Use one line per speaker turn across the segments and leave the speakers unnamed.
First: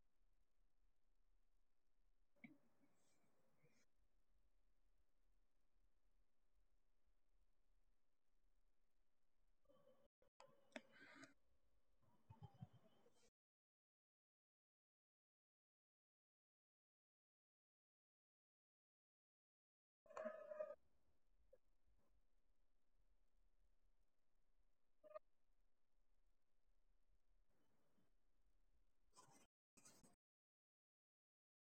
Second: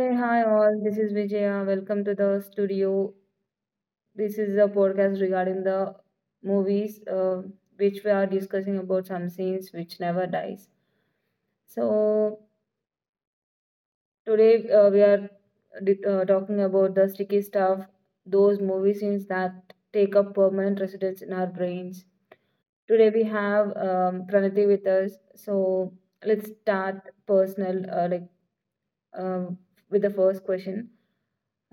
Hey, hi all. This is Vijaya. Welcome to the studio. This is a podcast regarding the movies, which we are discussing about some scenes which never dies. So today we are talking about the sticky stuff, those movie scenes that take up permanent residence in our brains. Today we have Pranati with us. So let's start personal, like um with the first question.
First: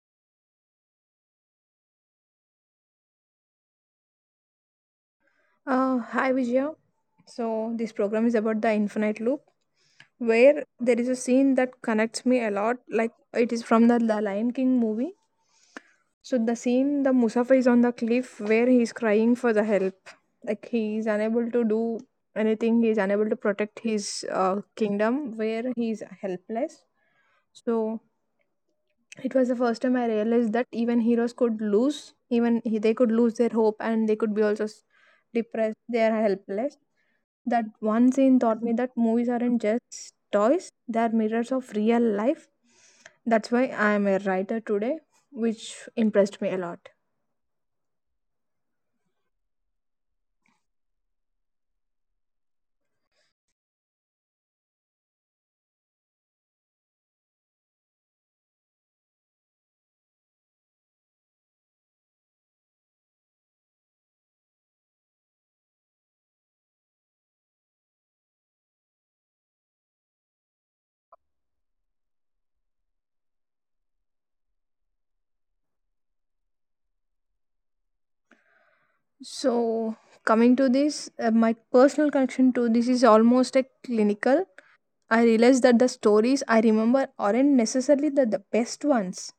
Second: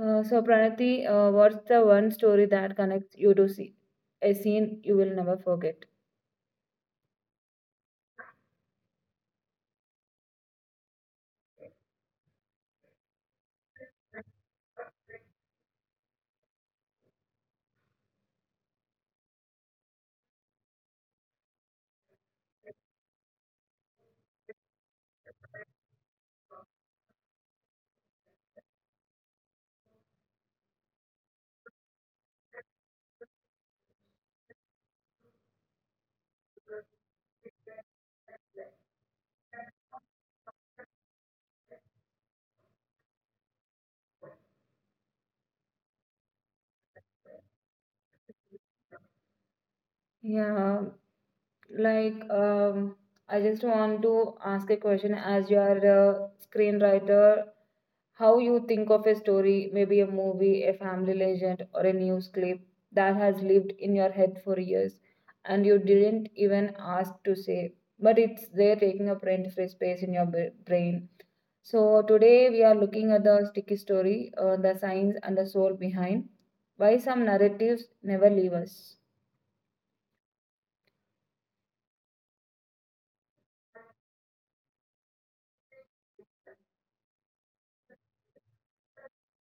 So, Pranati, what's the one story that connects you to see a scene you will never forget?
Hi Vijaya. So this program is about the infinite loop, where there is a scene that connects me a lot. Like it is from the Lion King movie. So the scene, the Musafa is on the cliff where he is crying for the help. Like he is unable to do anything. He is unable to protect his kingdom, where he is helpless. So it was the first time I realized that even heroes could lose, they could lose their hope and they could be also depressed. They are helpless. That one scene taught me that movies aren't just toys, they are mirrors of real life. That's why I am a writer today, which impressed me a lot.
Yeah, like, I just want to ask a question as you are a screenwriter. How you think of a story, maybe a movie, a family legend, or a news clip that has lived in your head for years and you didn't even ask to say, but it's there taking up rent free space in your brain. So, today we are looking at the sticky story, the science and the soul behind why some narratives never leave us.
So, coming to this, my personal connection to this is almost a clinical. I realized that the stories I remember aren't necessarily the best ones,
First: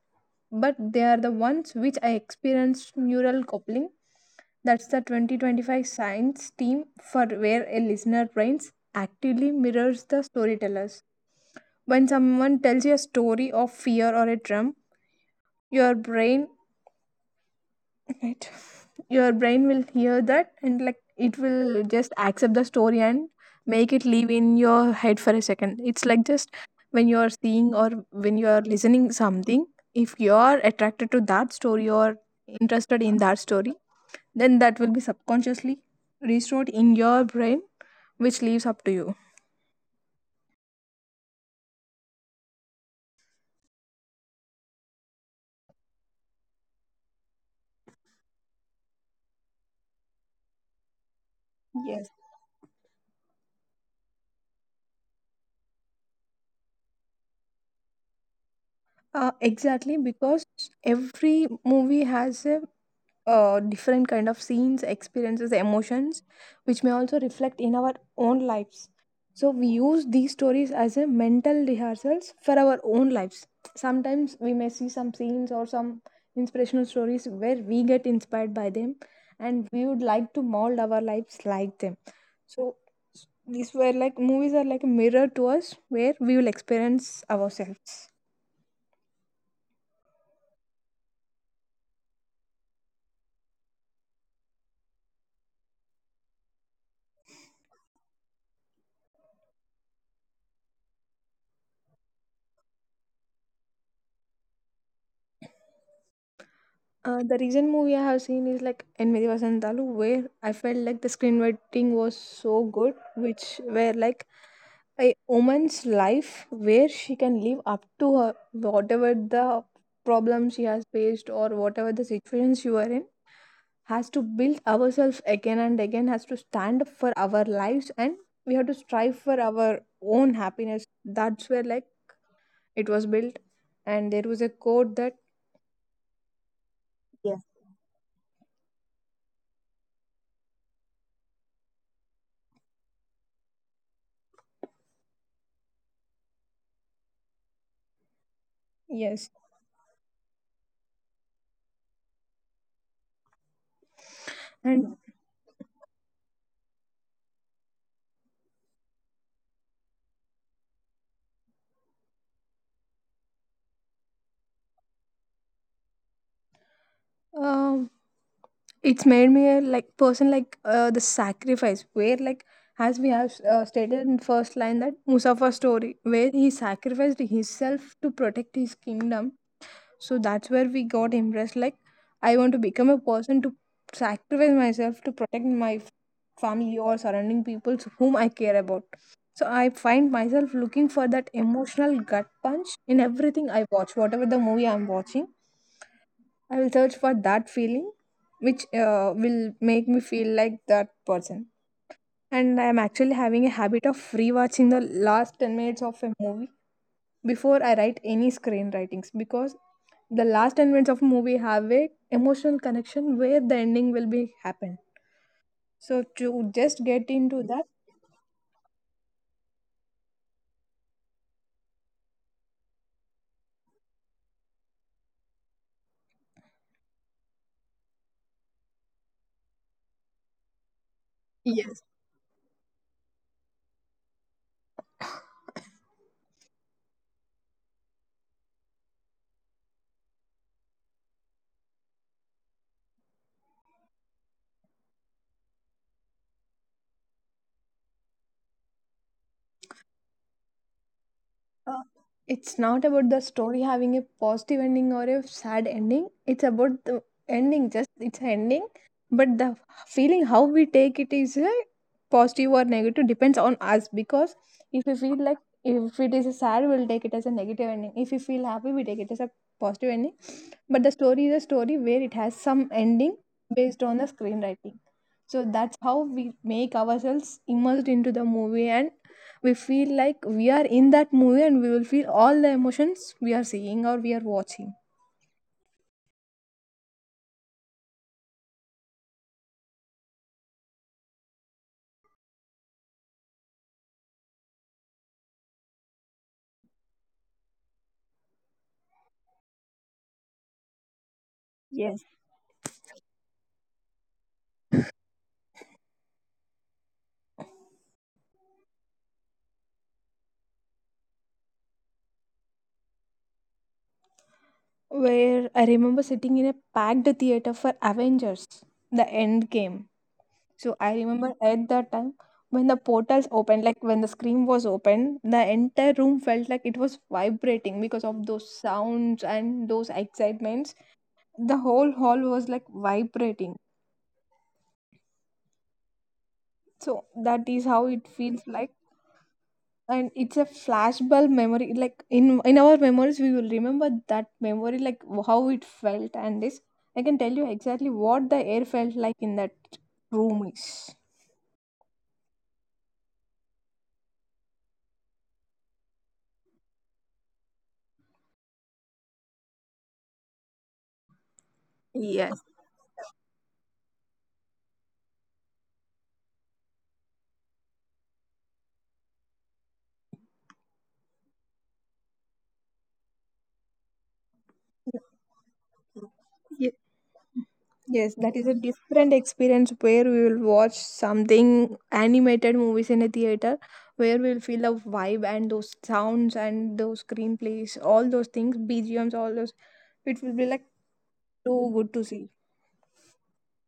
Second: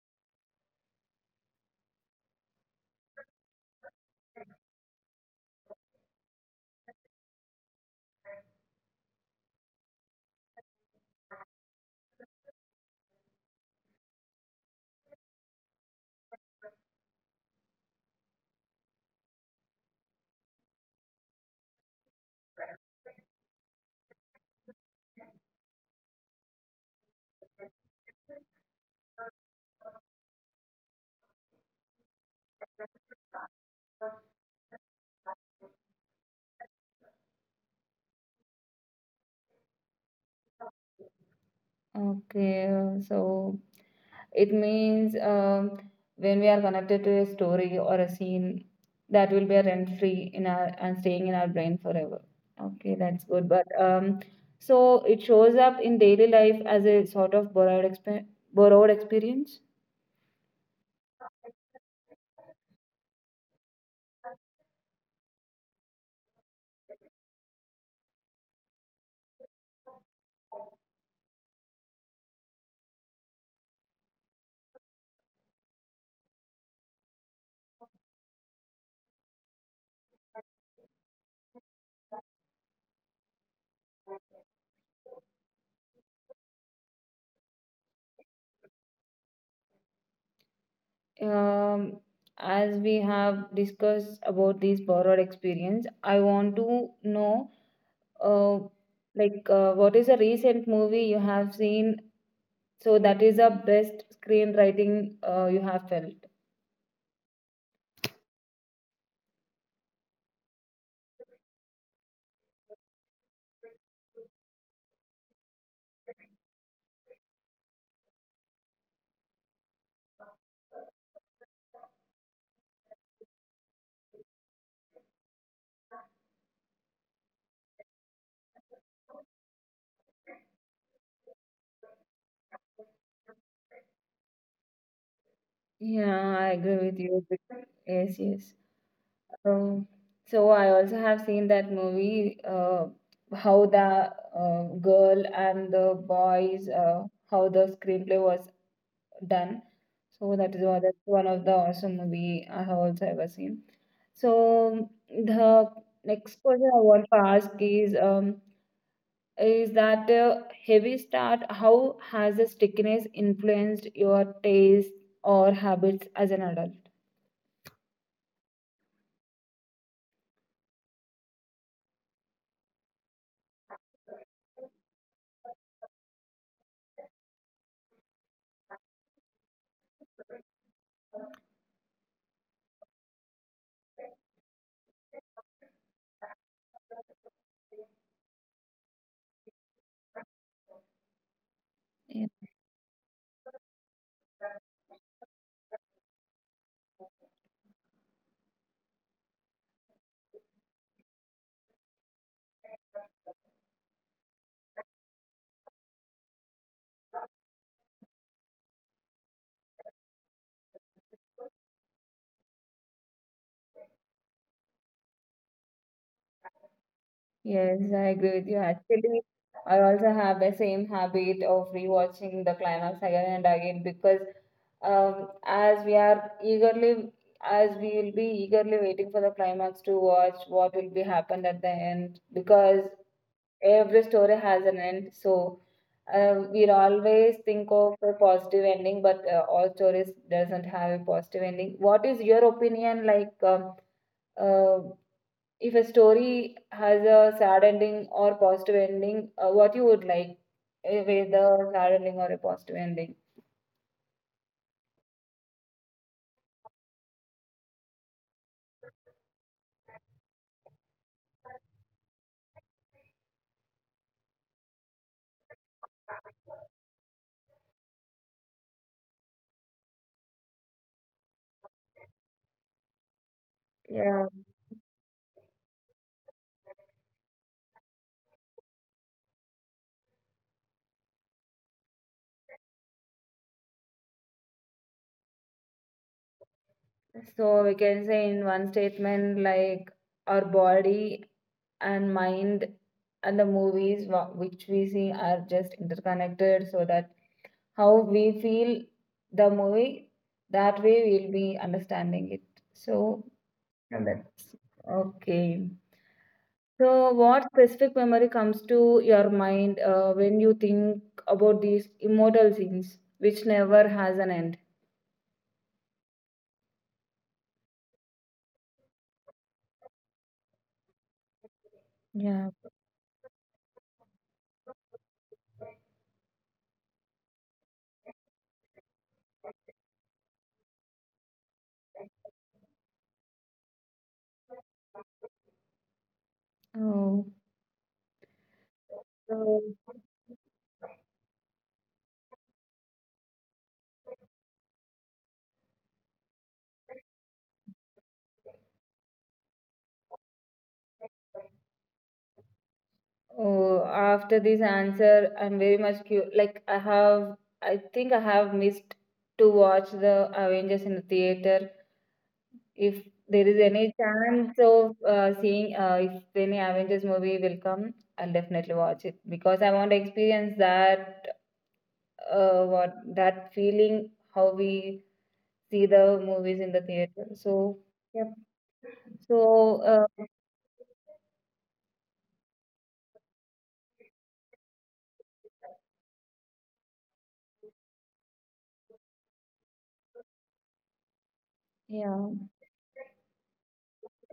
but they are the ones which I experienced neural coupling. That's the 2025 science team for where a listener brains actively mirrors the storytellers. When someone tells you a story of fear or a drum, your brain. Right. Your brain will hear that and like it will just accept the story and make it live in your head for a second. It's like just when you're seeing or when you're listening something, if you're attracted to that story or interested in that story, then that will be subconsciously restored in your brain, which leaves up to you.
Okay, so it means, when we are connected to a story or a scene, that will be a rent free in our and staying in our brain
Yes.
forever. Okay, that's good. But, so it shows up in daily life as a sort of borrowed experience.
Exactly, because every movie has a different kind of scenes experiences emotions which may also reflect in our own lives, so we use these stories as a mental rehearsals for our own lives. Sometimes we may see some scenes or some inspirational stories where we get inspired by them and we would like to mold our lives like them. So these were like movies are like a mirror to us where we will experience ourselves.
Um, as we have discussed about these borrowed experience, I want to know, uh, like, what is a recent movie you have seen so that is the best screenwriting you have felt.
The recent movie I have seen is like Enmedi Vasantalu, where I felt like the screenwriting was so good, which where like a woman's life where she can live up to her whatever the problem she has faced or whatever the situation she were in has to build ourselves again and again, has to stand up for our lives, and we have to strive for our own happiness. That's where like it was built, and there was a quote that.
Yeah, I agree with you.
Yes.
Yes, yes. Um, so I also have seen that movie. How the girl and the boys, how the screenplay was
Yes
done. So that is one, that's one of the awesome movie I have also ever seen. So
and.
the next question I want to ask is that heavy start, how has the stickiness influenced your taste or habits as an adult?
Um, it's made me a like person like the sacrifice, where like as we have stated in first line that Musafa story where he sacrificed himself to protect his kingdom. So that's where we got impressed, like I want to become a person to sacrifice myself to protect my family or surrounding people whom I care about. So I find myself looking for that emotional
Yeah.
gut punch in everything I watch, whatever the movie I'm watching. I will search for that feeling which will make me feel like that person. And I am actually having a habit of rewatching the last 10 minutes of a movie before I write any screenwritings, because the last 10 minutes of movie have a emotional connection where the ending will be happen. So to just get
Yes,
into
I
that.
agree with you. Actually, I also have the same habit of rewatching the climax again and again because, as we are eagerly, as we will be eagerly waiting for the climax to watch what will be happened at the
Yes.
end because every story has an end. So we'll always think of a positive ending, but all stories doesn't have a positive ending. What is your opinion, like, uh, if a story has a sad ending or positive ending, what you would like, whether
Uh,
sad ending or a
it's
positive
not about
ending?
the story having a positive ending or a sad ending. It's about the ending, just it's an ending. But the feeling how we take it is a positive or negative depends on us, because if we feel like if it is a sad, we'll take it as a negative ending. If we feel happy, we take it as a positive ending. But the story is a story where it has some ending based on the
Yeah,
screenwriting. So that's how we make ourselves immersed into the movie and we feel like we are in that movie and we will feel all the emotions we are seeing or we are watching.
so we can say in one statement like our body and mind and the movies which we see are just interconnected, so that how we feel the movie, that way we'll be
Yes.
understanding it. So yeah, that's okay. So what specific memory comes to your mind when you think about these immortal scenes, which never has an end?
Where I remember sitting in a packed theater for Avengers, the end game. So I remember at that time
Yeah.
when the portals opened, like when the screen was opened, the entire room felt like it was vibrating because of those sounds and those excitements. The whole hall was like vibrating. So
Oh.
that is how it feels like,
So,
and it's a flashbulb memory like in our memories we will remember that memory like how it felt, and this I can tell you exactly what the air felt like in that room is.
oh, after this answer, I'm very much like I have, I think I have missed to watch the Avengers in the theater. If there is
Yes.
any chance of seeing, if any Avengers movie will come, I'll definitely watch it because I want to experience that, what that feeling, how we see the movies in the theater. So
Ye-.
yep.
Yes, that is a
So
different experience where we will watch something animated movies in a theater where we'll feel the vibe and those sounds and those screenplays, all those things, B G M's, all those. It will be like
yeah,
too good to see.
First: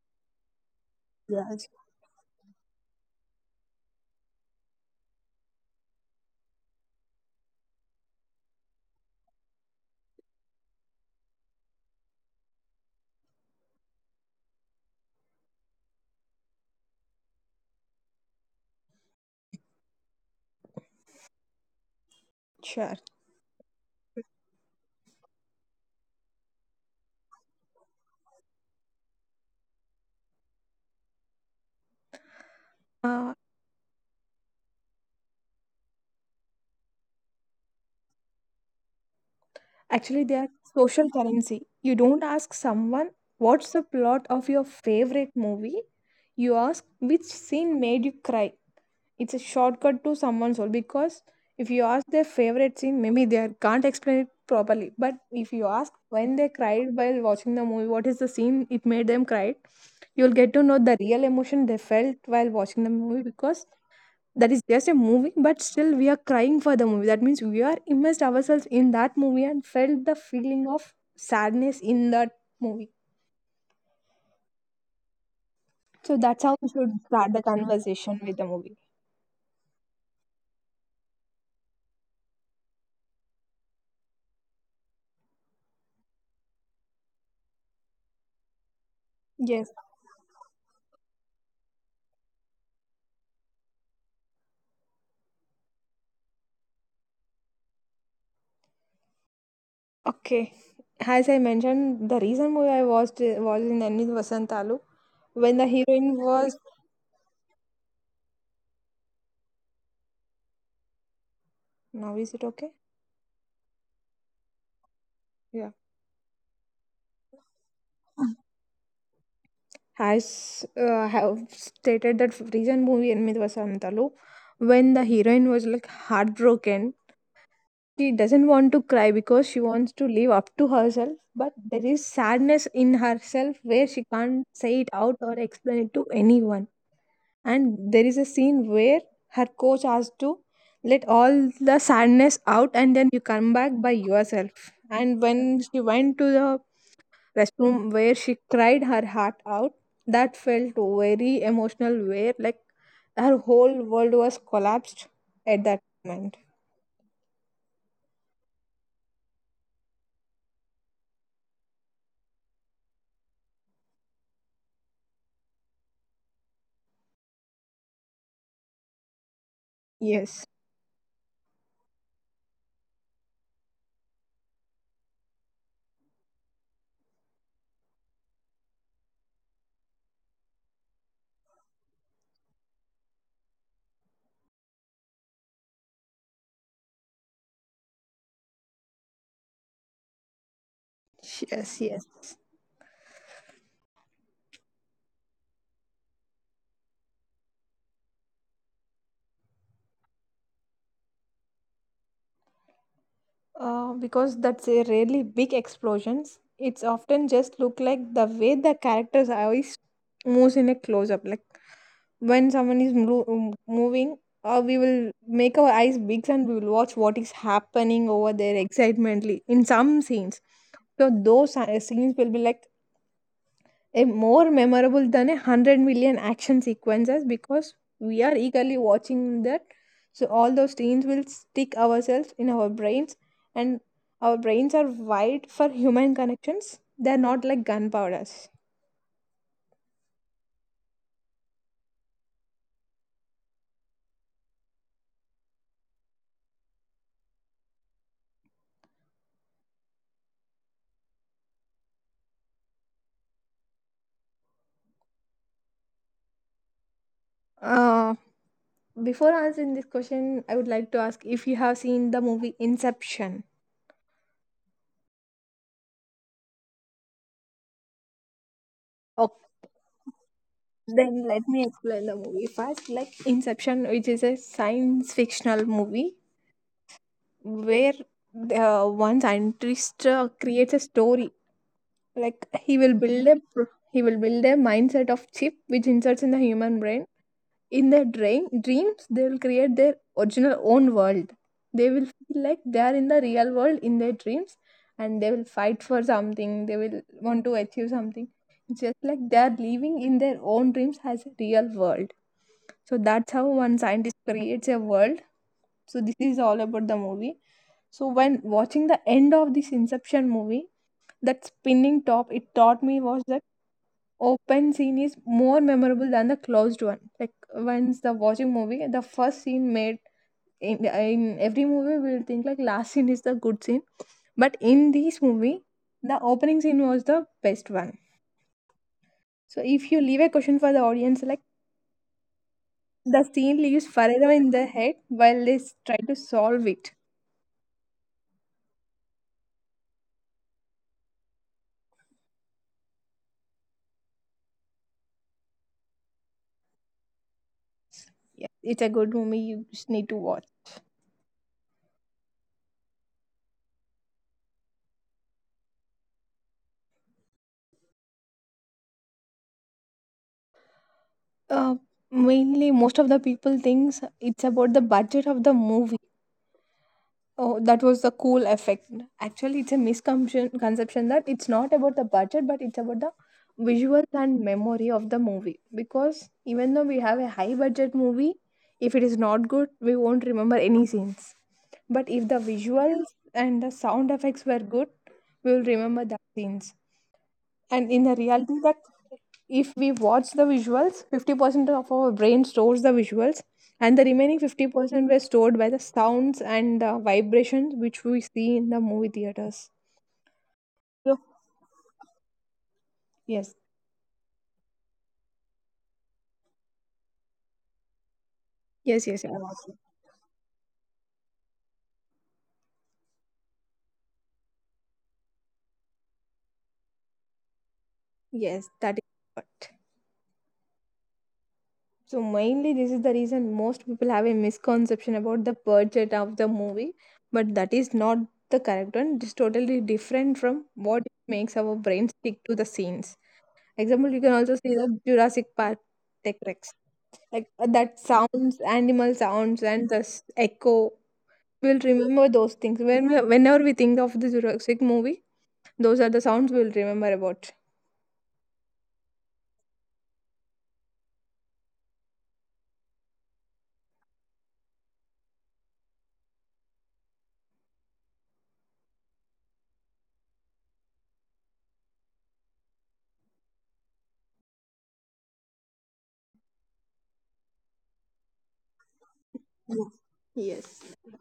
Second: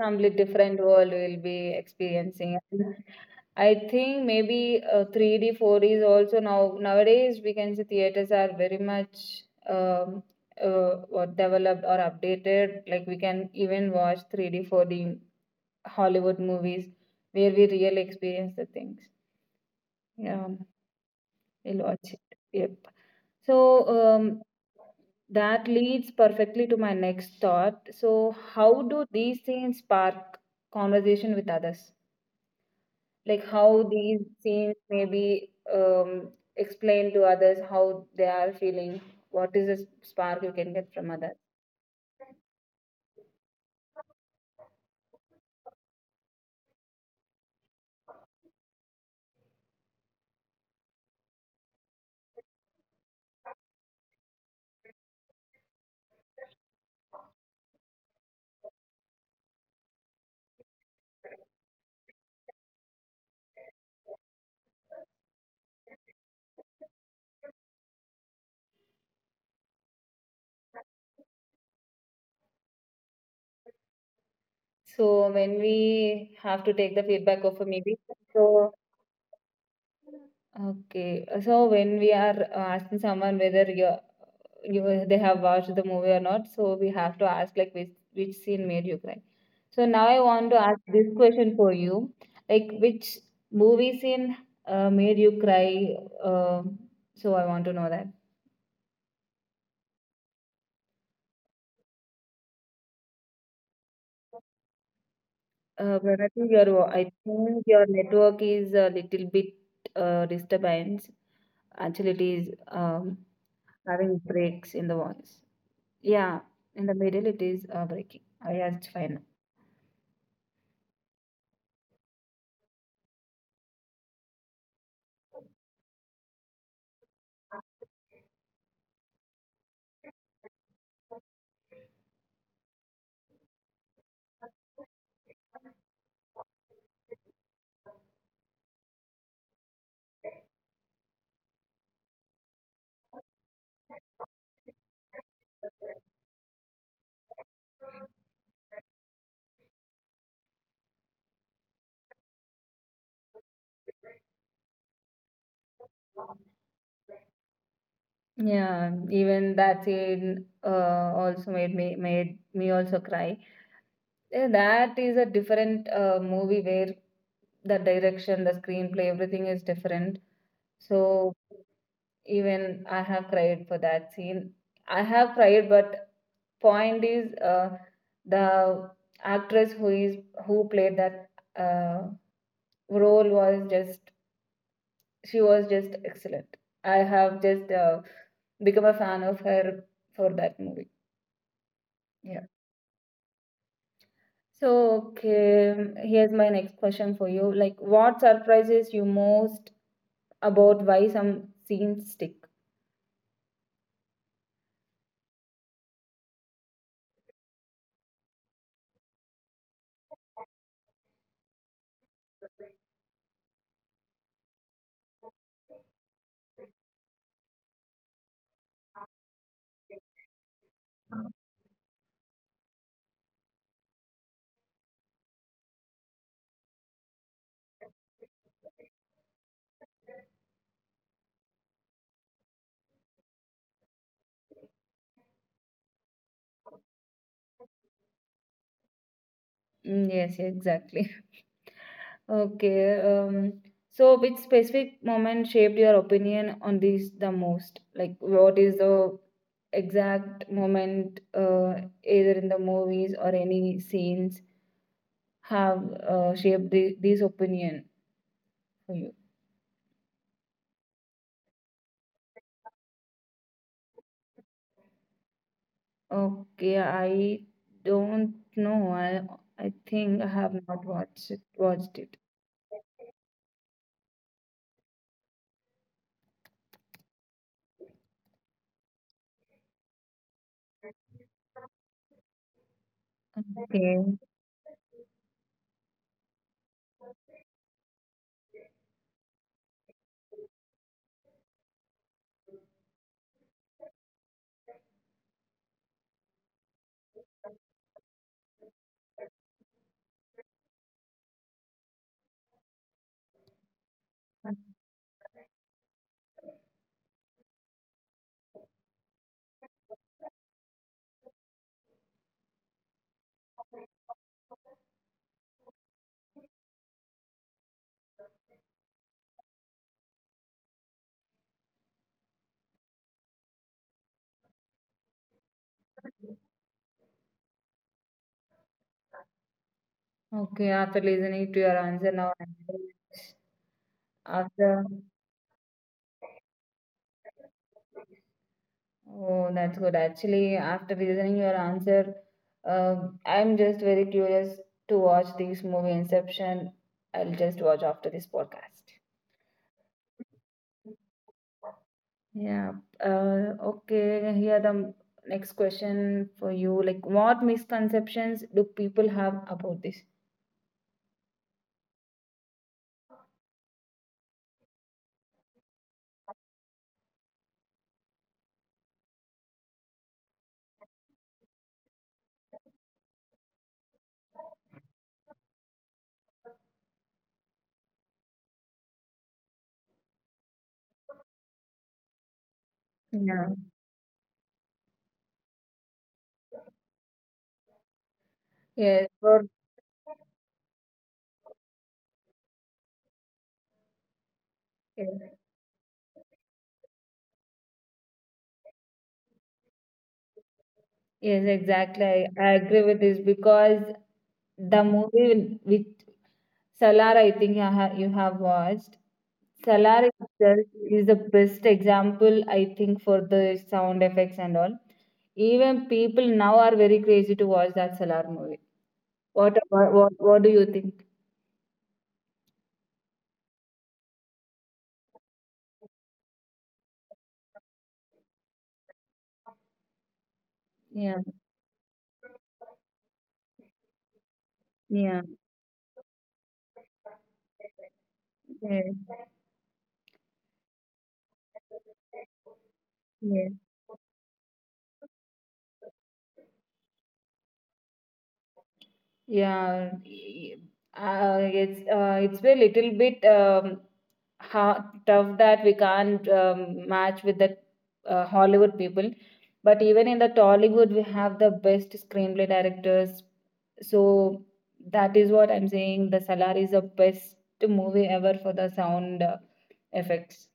complete different world we'll
Yes.
be experiencing. I think maybe 3D, 4D is also now nowadays we can see theaters are very much, um, what developed or updated. Like we can even watch 3D, 4D Hollywood movies where we really experience the things. Yeah, we'll watch it.
Sure.
Yep. So, um, that leads perfectly to my next thought. So how do these things spark conversation with others?
Uh,
Like how these scenes may be, explained to others how they are feeling, what
Actually,
is
they are
the spark
social
you can get
currency.
from
You
others.
don't ask someone what's the plot of your favorite movie. You ask which scene made you cry. It's a shortcut to someone's soul, because if you ask their favorite scene, maybe they are- can't explain it properly. But if you ask when they cried while watching the movie, what is the scene it made them cry, you'll get to know the real emotion they felt while watching the movie, because that is just a movie but still we are crying for the movie, that means we are immersed ourselves in that movie and felt the feeling of sadness in that movie.
So
So
when
that's how we should
we have
start
to
the
take the feedback
conversation
of a
with the
movie,
movie.
so okay, so when we are asking someone whether you they have watched the movie or not, so we have to ask like which scene made you
Yes.
cry. So now I want to ask this question for you, like which movie scene made you cry. Um so I want to know that.
Okay, as I mentioned, the recent movie I watched was in enemy vasantalu, when the heroine was.
Pranati, your, I think your network is a little bit disturbance.
Now is it okay?
Actually, it is, having breaks in the
Yeah.
voice. Yeah, in the middle it is breaking. Yeah, it's fine.
Has. Uh, have stated that recent movie in Midvasantalu, when the heroine was like heartbroken. She doesn't want to cry because she wants to live up to herself, but there is sadness in herself where she can't say it out or explain it to anyone. And there is a scene where her coach has to let all the sadness out and then you come back by yourself, and when she went to the restroom where she cried her heart out, that felt very emotional, where like her whole world was collapsed at that moment.
Yeah, even that scene also made me also cry. Yeah, that is a different movie where the direction, the screenplay, everything is different.
Yes,
So even I have cried for that scene. I have cried, but point is, the actress who is who played that uh, role was just, she was just excellent. I have just become a fan of her for that movie.
yes, yes.
Yeah. So okay, here's my next question for you. Like, what surprises you most about why some scenes stick?
Because that's a rarely big explosions, it's often just look like the way the character's eyes moves in a close-up. Like when someone is moving, we will make our eyes big and we will watch what is happening over there excitedly in some scenes. So those scenes will be like a more memorable than a 100 million action sequences, because we are eagerly watching that. So all those scenes will stick ourselves in our brains, and our brains are wired for human connections, they're not like gunpowders.
Mm, yes, exactly. Okay. So which specific moment shaped your opinion on this the most? Like what is the exact moment, either in the movies or any scenes, have shaped the, this
uh,
opinion
Before
for
answering
you?
this question I would like to ask if you have seen the movie Inception.
Okay, I don't know.
Okay,
I think I have
then let
not
me
watched it,
explain the movie
watched it.
first. Like Inception, which is a science fictional movie where the one scientist creates a story. Like he will he will build a
Okay.
mindset of chip which inserts in the human brain. In their dreams they will create their original own world. They will feel like they are in the real world in their dreams, and they will fight for something, they will want to achieve something. It's just like they are living in their own dreams as a real world. So that's how one scientist creates a world. So this is all about the movie. So when watching the end of this Inception movie, that spinning top, it taught me was that open scene is more memorable than the closed one. Like once the watching movie, the first scene made in every movie we'll think like last scene is the good scene, but in this movie, the opening scene was the best one. So if you leave a question for the audience,
Okay,
like
after listening to your answer now, I-
the scene lives forever in their head while
after
they s- try to solve it.
oh, that's good. Actually, after listening your answer, uh, I'm just very curious to watch this movie Inception. I'll just watch
Yeah,
after
it's a
this
good
podcast.
movie. You just need to watch.
Yeah. Okay. Here the next question for you. Like, what misconceptions do people have about this?
Uh, mainly, most of the people thinks it's about the budget of the movie. Oh, that was the cool effect. Actually, it's a misconception conception that it's not about the budget, but it's about the visuals and memory of the movie. Because even though we have a high budget movie, if it is not good, we won't remember any scenes. But if the visuals and the sound
Yeah.
effects were good, we will remember the scenes. And in the reality that
Yes.
if we
For,
watch the visuals, 50% of our brain stores the visuals and the remaining 50% were stored by the
yes.
sounds and the vibrations which we see in the movie theaters. So,
Yes, exactly. I agree
yes
with this because the movie with Salar, I think you have
yes, yes
watched. Salar itself is the best example, I think, for the sound effects and all. Even people now are very crazy to watch that
yes,
Salar
that is
movie.
what.
What about, what do you think?
So mainly this is the reason most people have a misconception about the budget of the movie, but that is not the correct one. It's totally different from what makes our
Yeah,
brains stick to the scenes. Example, you can also see the Jurassic Park
yeah,
Tech Rex. Like that sounds, animal
yeah,
sounds, and this echo. We'll remember those things. Whenever we think
yeah.
of the Jurassic movie, those are the sounds we'll remember about.
Yeah, it's, it's a little bit, how tough that we can't, match with the Hollywood people. But even in the Tollywood, we have the best screenplay directors. So that is what I'm saying. The Salar is the best movie ever for the sound
Yes.
effects.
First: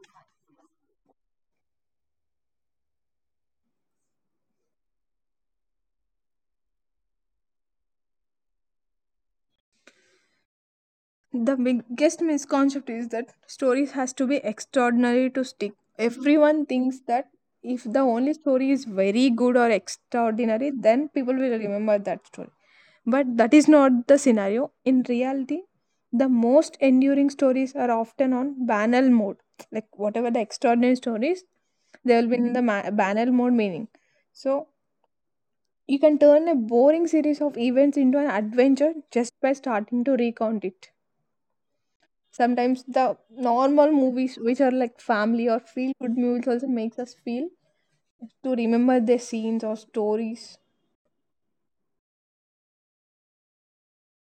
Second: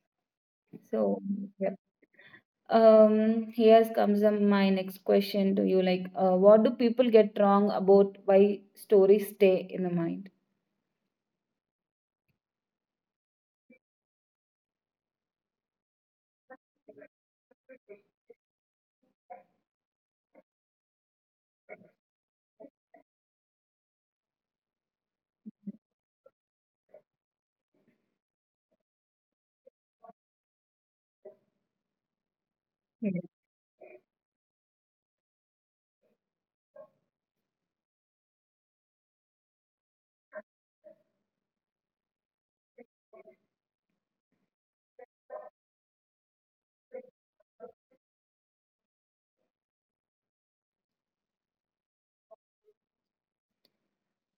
So yeah. Here comes, my next question to you. Like, what do people get wrong about why stories stay in the mind?
The biggest misconception is that stories has to be extraordinary to stick. Everyone thinks that if the only story is very good or extraordinary, then people will remember that story. But that is not the scenario. In reality, the most enduring stories are often on banal mode. Like whatever the extraordinary stories, they will be in the
Yeah.
banal mode meaning. So you can turn a boring series of events into an adventure just by starting to recount it. Sometimes the normal movies, which are like family or feel good movies, also makes us feel to remember their scenes or stories.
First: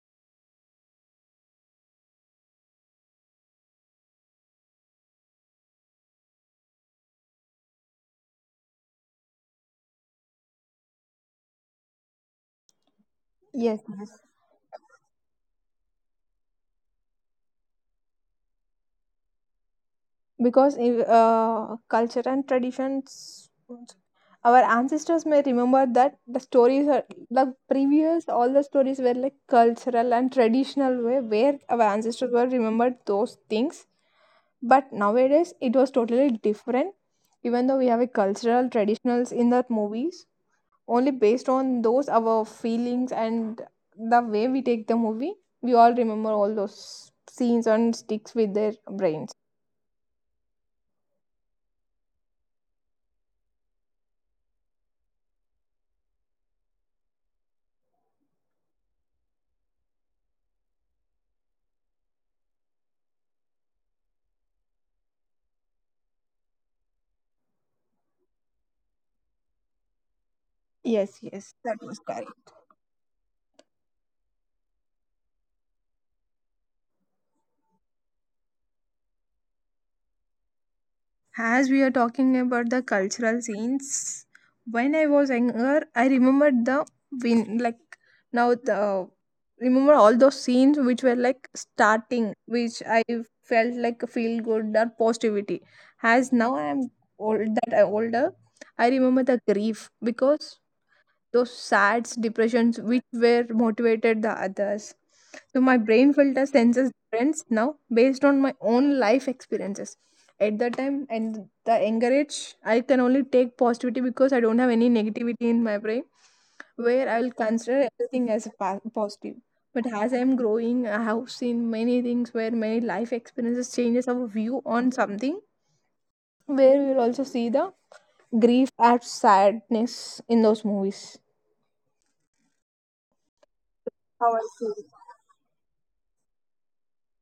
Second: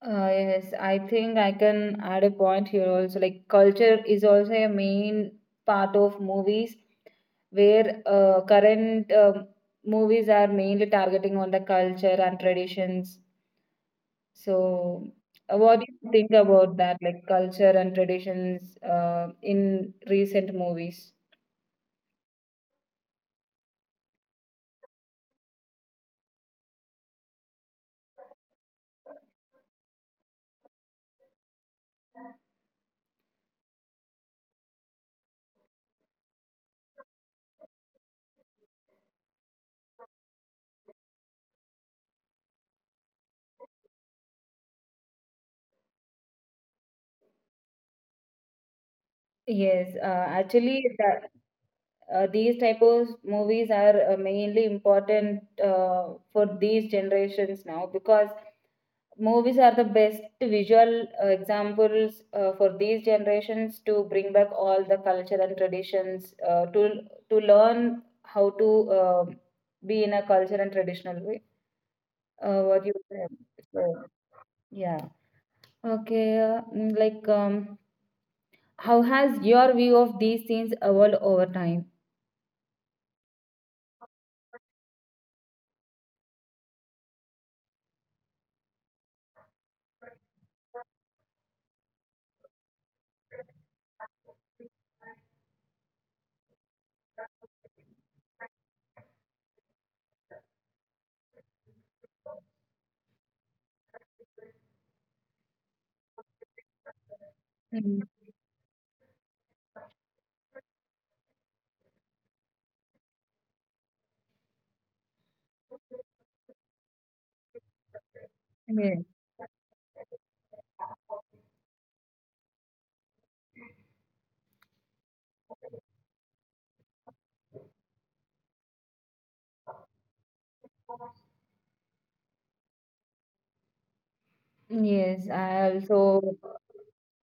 Yes, I think I can add a point here also. Like culture is also a main part of movies, where current, movies are mainly targeting on the culture and traditions.
Yes, yes.
So, what do you think about that? Like culture and traditions in recent
Because if,
movies?
culture and traditions, our ancestors may remember that the stories are like previous, all the stories were like cultural and traditional way where our ancestors were remembered those things. But nowadays it was totally different. Even though we have a cultural traditionals in that movies, only based on those our feelings and the way we take the movie, we all remember all those scenes and sticks with their brains.
Yes, actually, that, these type of movies are mainly important for these generations now because movies are the best visual examples for these generations to bring back all the culture and traditions, to learn how to, um be in a culture and
Yes,
traditional way,
yes, that was correct.
what you said. So yeah. Okay, like, how has your view of these scenes evolved over
As we
time?
are talking about the cultural scenes, when I was younger I remembered the win, like now the remember all those scenes which were like starting, which I felt like feel good or positivity. As now I am old, that I older, I remember the grief because those sads depressions which were motivated the others. So my brain filter senses difference now,
Mm,
based on my own life experiences. At the time and the younger age, I can only take positivity because I don't have any negativity in my brain, where I will consider everything as a
yeah.
positive. But as I am growing, I have seen many things where many life experiences changes our view on something. Where we will also see the grief and sadness in those movies. How I feel.
Yes, I also,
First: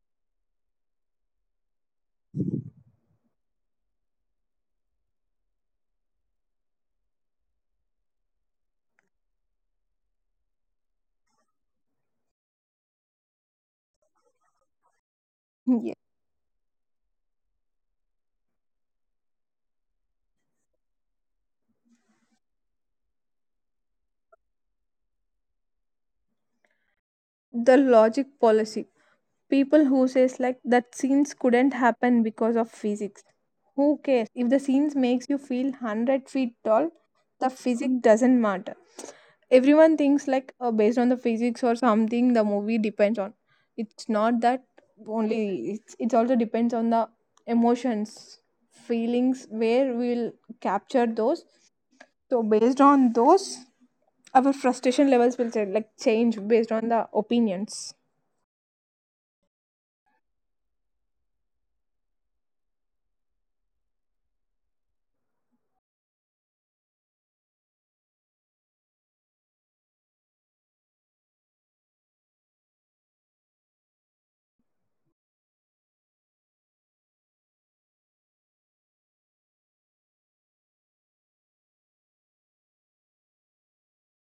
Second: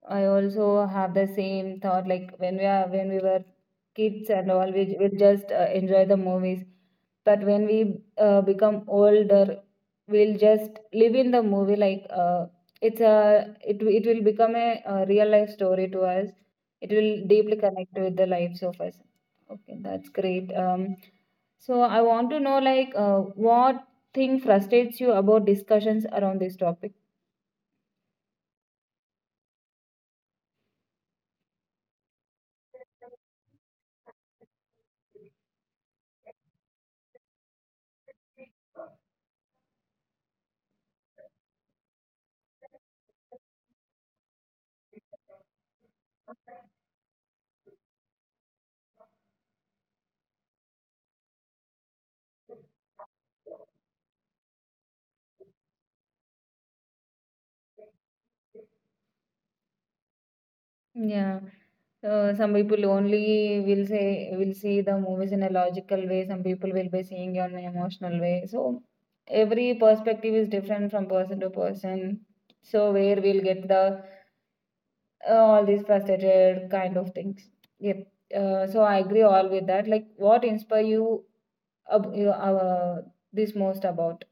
I also have the same thought like when we are when we were kids and all, we just enjoy the movies, but when we become older, we'll just live in the movie like, it's a it will become a real life story
Yeah.
to us. It will deeply connect with the lives of us. Okay, that's great. Um, so I want to know like, what thing frustrates you about discussions around this topic?
The logic policy. People who says like that scenes couldn't happen because of physics. Who cares? If the scenes makes you feel 100 feet tall, the physics doesn't matter. Everyone thinks like based on the physics or something the movie depends on. It's not that only, it also depends on the emotions, feelings where we'll capture those. So based on those, our frustration levels will say, like change based on the opinions.
Yeah, some people only will say will see the movies in a logical way. Some people will be seeing it on an emotional way. So every perspective is different from person to person. So where we'll get the all these frustrated kind of things. Yep. So I agree all with that. Like, what inspire you, ab you this most about?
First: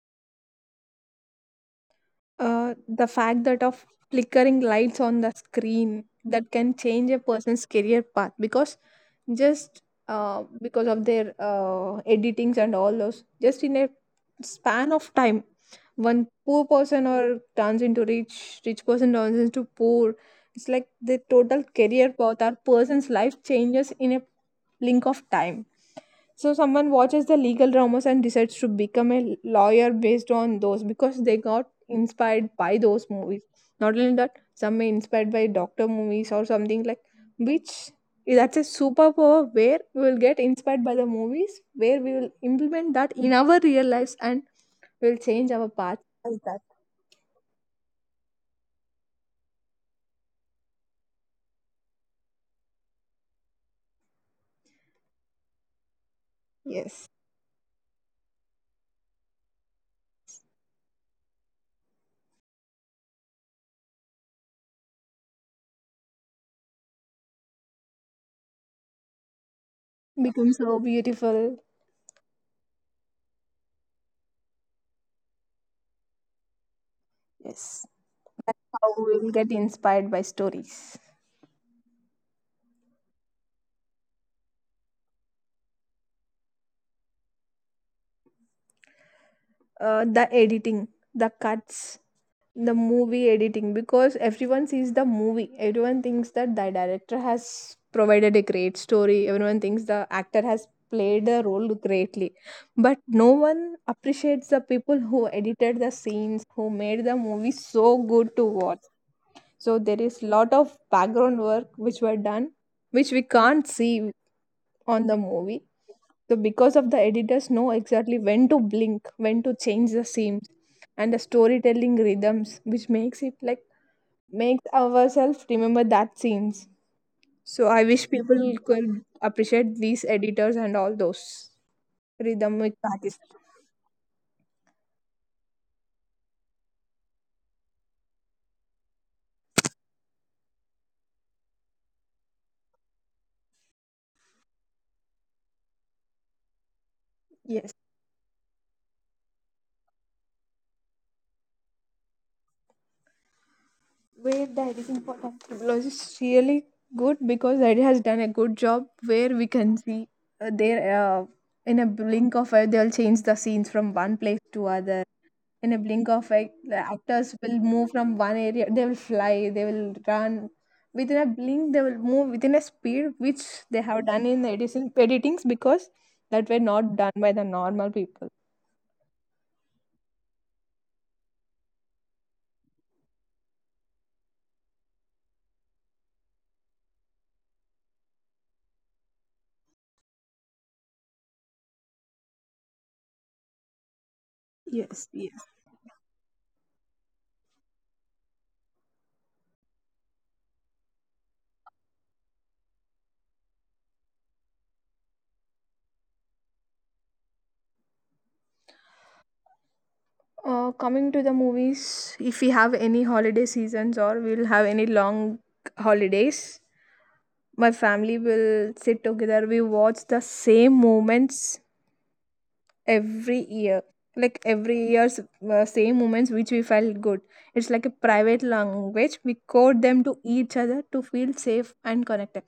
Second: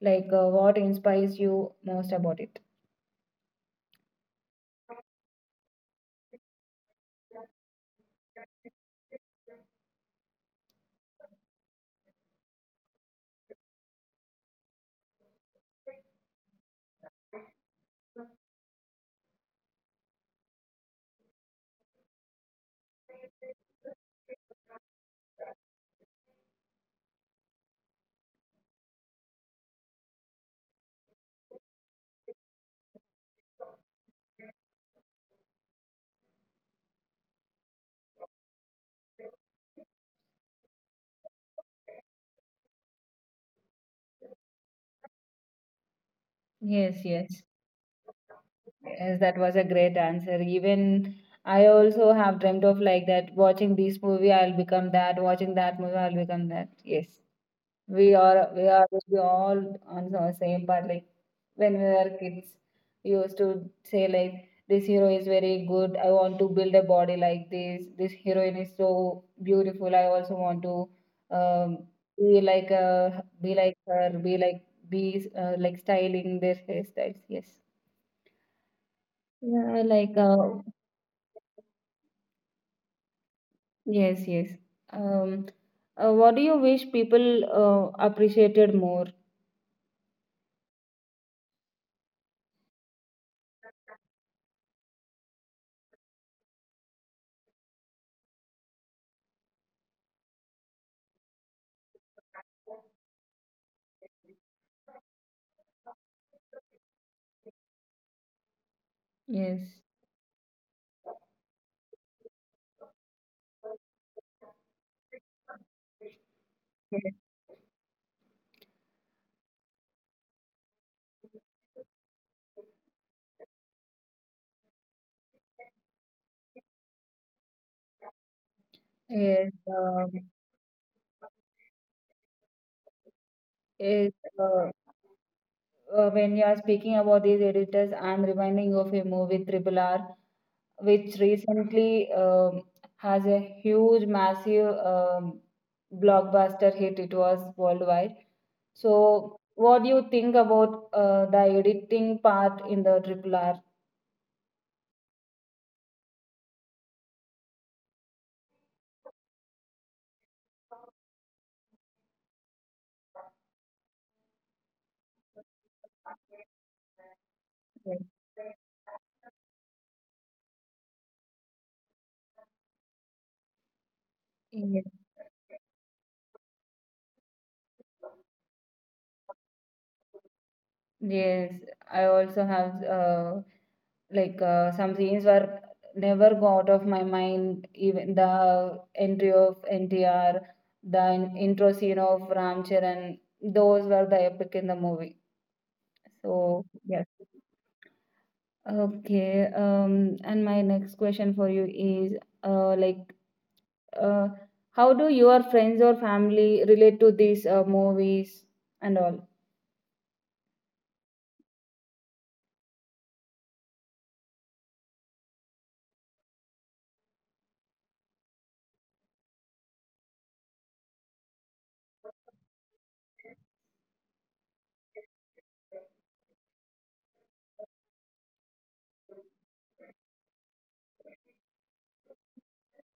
Like, what inspires you most about it?
The fact that of flickering lights on the screen that can change a person's career path, just because of their editings and all those, just in a span of time one poor person or turns into rich, rich person turns into poor. It's like the total career path or person's life changes in a blink of time. So someone watches the legal dramas and decides to become a lawyer based on those because they got inspired by those movies. Not only that, some may inspired by doctor movies or something, like, which, that's a superpower where we will get inspired by the movies, where we will implement that in our real lives and will change our path as that.
Yes, yes. Yes, that was a great answer. Even I also have dreamt of like that, watching this movie, I'll become that, watching that movie, I'll become that. Yes.
Yes,
We are, we are, we all on the same part, like when we were kids, we used to say like this hero is very good, I want to build a body like this heroine is so beautiful, I also
become
want to,
so beautiful.
um, be like a, be like her, be like be, like styling their hairstyles. Yes,
Yes. How we will get
yeah,
inspired
like,
by stories.
yes, yes. Um, what do you wish people appreciated more?
The editing, the cuts, the movie editing, because everyone sees the movie. Everyone thinks that the director has provided a great story. Everyone thinks the actor has played the role greatly. But no one appreciates the people who edited the scenes, who made the movie so good to watch.
Yes,
So there is lot of background work which were done, which we can't see on the movie, the because of the
yes,
editors know exactly when to blink, when to change the scenes, and the storytelling rhythms, which makes it like makes ourselves remember that scenes. So I wish people could
yes. Um,
appreciate these editors and all those rhythmic practice.
is, uh, when you are speaking about these editors, I'm reminding of a movie Triple R, which recently, has a huge, massive, blockbuster hit. It was worldwide.
Yes,
So, what do you think about the editing part in the Triple R?
where the editing for Comfortable is really good because it has done a good job where we can see, there, in a blink of eye they'll change the scenes from one place to other. In a blink of eye the
Yes.
actors will move from one area, they will fly, they will run. Within a blink they will move within a speed which
Yes,
they have done in the editings because that were not done by the normal people.
yes, I also have. Like some scenes were never go out of my mind. Even the entry of NTR, the intro scene of Ram Charan, those were the epic in the movie.
Yes,
So
yes.
yes. Okay, and my next question for you is, like, uh, how do your friends or family relate to these movies and all?
Coming to the movies, if we have any holiday seasons or we'll have any long holidays, my family will sit together, we watch the same moments every year. Like every year's same moments which we felt good, it's like a private language, we code them to each other to feel safe and connected.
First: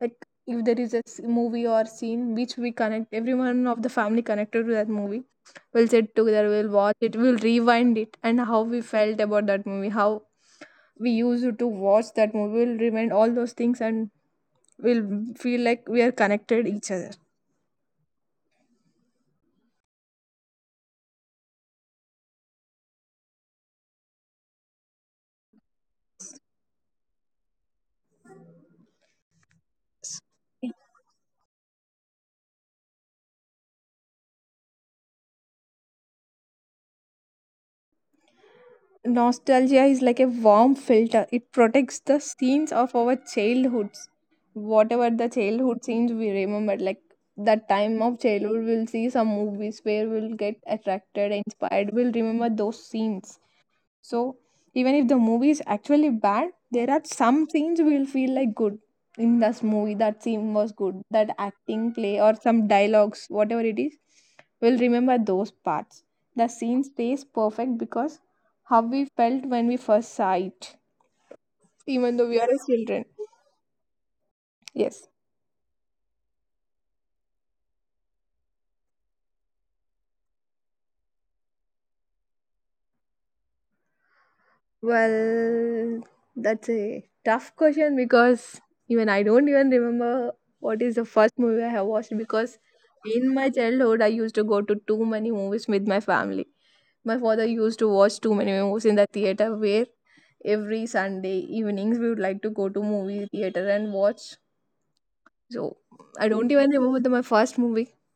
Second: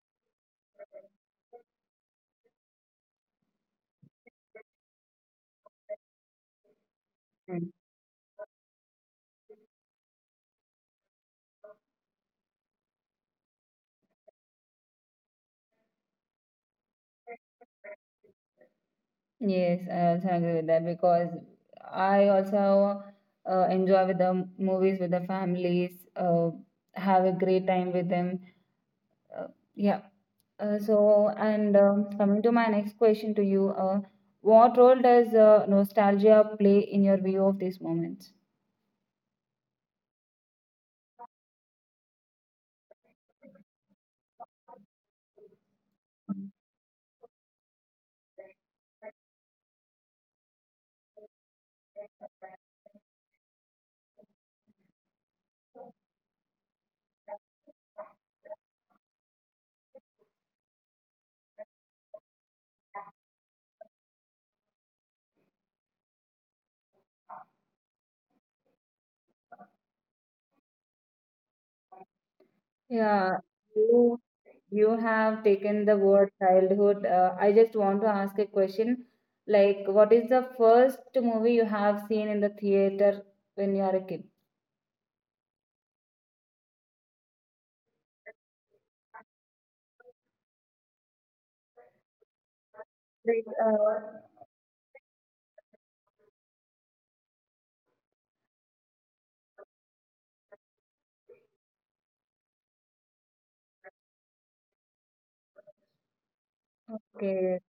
Like if there is a movie or scene which we connect, everyone of the family connected to that movie, we'll sit together, we'll watch it, we'll rewind it, and how we felt about that movie, how we used to watch that movie, we'll remind all those things, and we'll feel like we are connected each other.
Yes, I also agree with that because I also enjoy with the movies with the families, have a great time with them. Uh, yeah. So, and, coming to my next question to you, what role does nostalgia play in your view of these moments?
Nostalgia is like a warm filter. It protects the scenes of our childhoods. Whatever the childhood scenes we remember,
Mm.
like that time of childhood, we'll see some movies where we'll get attracted, inspired. We'll remember those scenes. So even if the movie is actually bad, there are some scenes we'll feel like good in this movie. That scene was good. That acting play or some dialogues, whatever it is, we'll remember those parts. The scene stays perfect because how we felt when we first saw it, even though we are as children.
Yeah, you
Yes.
you have taken the word childhood. I just want to ask a question. Like, what is the first movie you have seen in the theater when you are a kid?
Well, that's a tough question because even I don't even remember what is the first movie I have watched, because in my
Like,
childhood I used to go to too many movies with my family. My father used to watch too many movies in the theater where every Sunday evenings we would like to go to movie theater and watch. So I don't even remember my first movie.
okay,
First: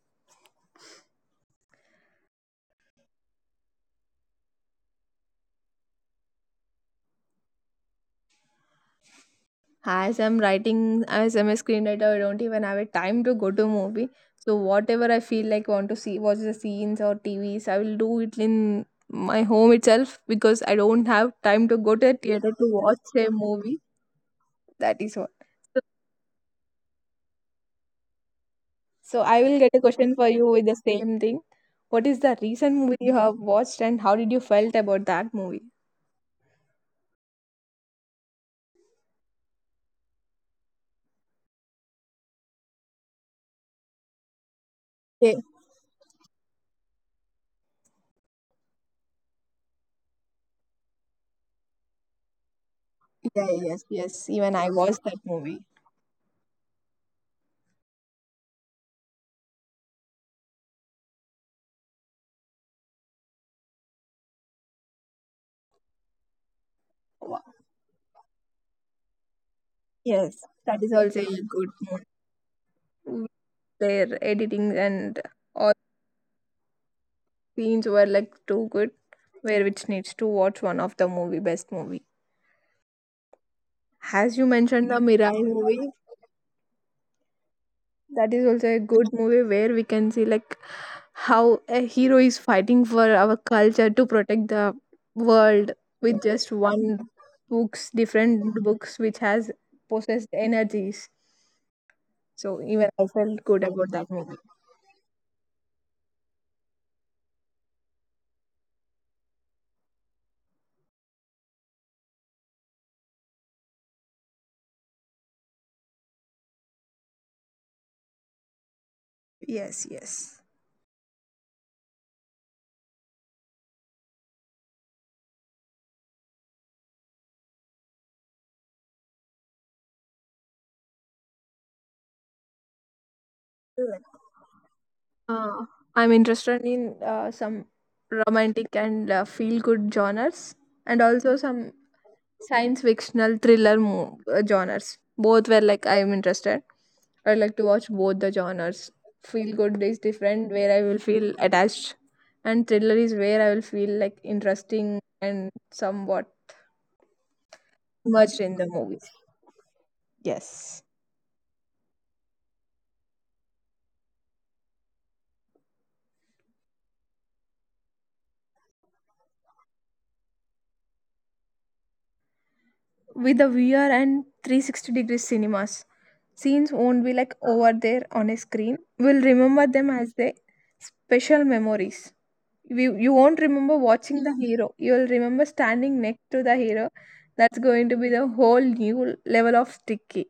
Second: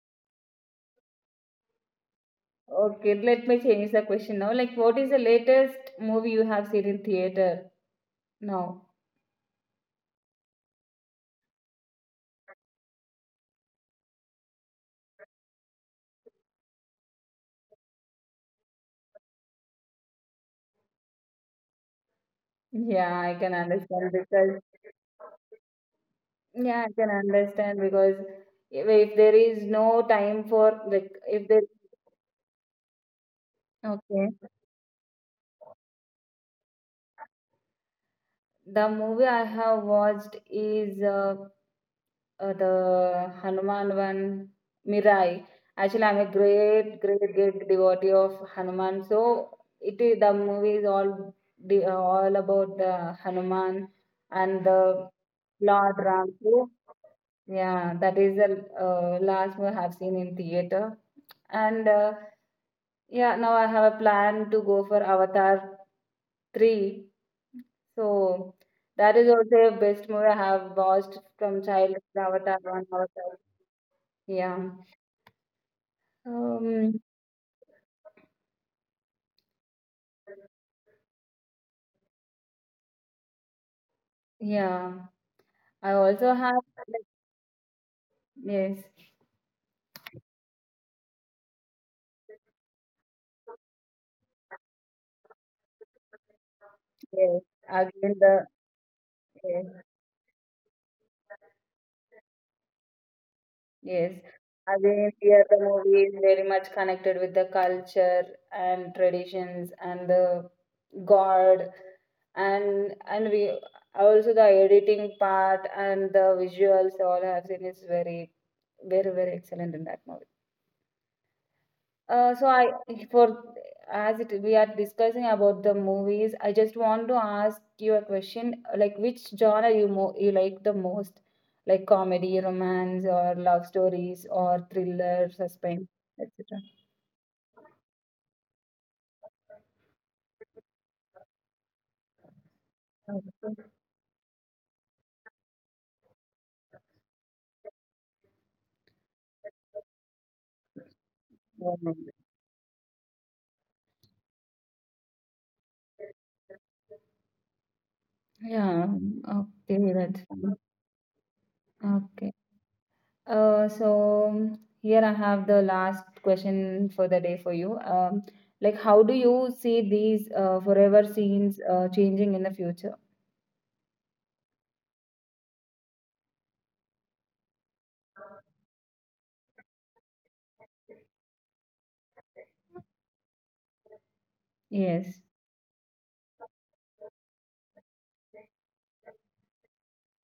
okay. Let me change the question now. Like, what is the latest movie you have seen in theater now?
As I'm writing, as I'm a screenwriter, I don't even have a time to go to movie. So whatever I feel like want to see watch the scenes or TVs, I will do it in my home itself because I don't have time to go to a theater to watch
Yeah,
a
I can
movie.
understand because,
That is what. So,
yeah, I can understand because if
so
there
I will
is
get a
no
question for
time
you with the
for like
same thing.
if there
What is the recent movie you have watched, and how
okay.
did you felt about that movie?
The movie I have watched is, the Hanuman one,
Yeah.
Mirai. Actually, I'm a great, great, great devotee of Hanuman. So it is, the movie is all the, all about the
yeah yes
Hanuman
yes even
and
I watched
the
that movie.
Lord Ram. So, yeah, that is the last movie I have seen in theater. And yeah, now I have a plan to go for Avatar 3,
Wow.
so that is also a best movie I
Yes,
have
that is
watched
also a
from
good
childhood, Avatar 1,
movie,
Avatar.
their
Yeah.
editing and all
Um,
scenes were like too good, where which needs to watch one of the movie, best movie. As you mentioned the
yeah.
Mirai movie,
I also have, like,
that is also
yes,
a good movie where we can see like how a hero is fighting for our culture to protect the world with just one,
yes. Again,
books,
the,
different books which
yes,
has possessed energies. So even I felt good
yes.
about that movie.
Again, here the movie is very much connected with the culture and traditions and the God, and we also the editing part and the visuals all have seen is very, very, very excellent
Yes,
in that movie.
yes.
So I for as it we are discussing about the movies, I just want to ask you a question, like which genre you like the most, like comedy, romance, or love stories, or thriller,
Uh,
suspense,
I'm interested
etc.
in some romantic and feel good genres, and also some science fictional thriller genres. Both were like I'm interested. I like to watch both the genres. Feel good is different, where I will feel attached, and thriller is where I will feel like interesting and somewhat immersed in the
Yeah,
movies.
okay, that's fine.
Yes.
Okay. So here I have the last question for the day for you. Like, how do you see these forever scenes changing in the future?
With the VR and 360-degree cinemas. Scenes won't be like over there on a screen. We'll remember them as the special memories. We, you won't remember watching the hero. You'll
Yes,
remember standing next to the hero. That's going to be the whole new level of sticky.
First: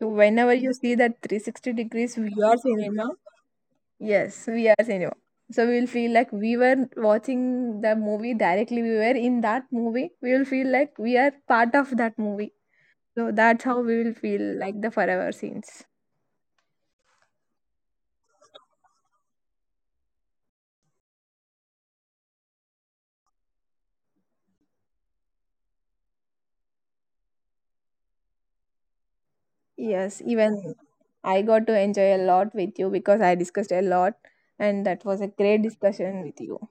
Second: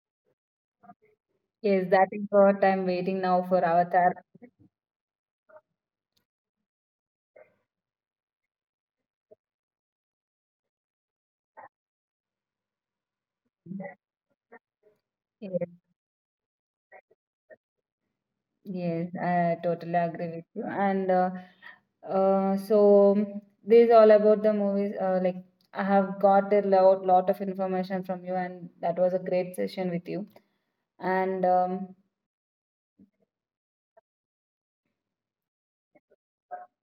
So whenever you see that 360
yes, that
degrees
is
VR
what I'm
cinema,
waiting now for Avatar.
yes, VR cinema. So we will feel like we were watching the movie directly. We were in that movie. We will feel like we are part of that movie. So that's how we will feel like the forever
Yes,
scenes.
yes, I totally agree with you. And, so this is all about the movies. Like I have got a lot, lot of information from you, and that was a great session with you.
Yes, even
And,
I got to enjoy a lot with you because I discussed a lot and that was a great discussion with you.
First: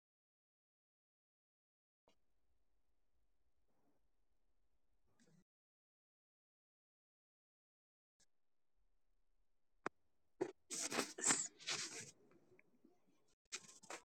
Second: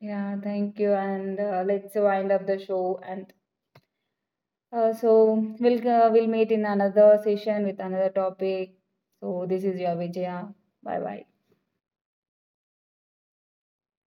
yeah, thank you. And let's wind up the show. And so we'll, we'll meet in another session with another topic. So this is your Vijaya. Bye bye.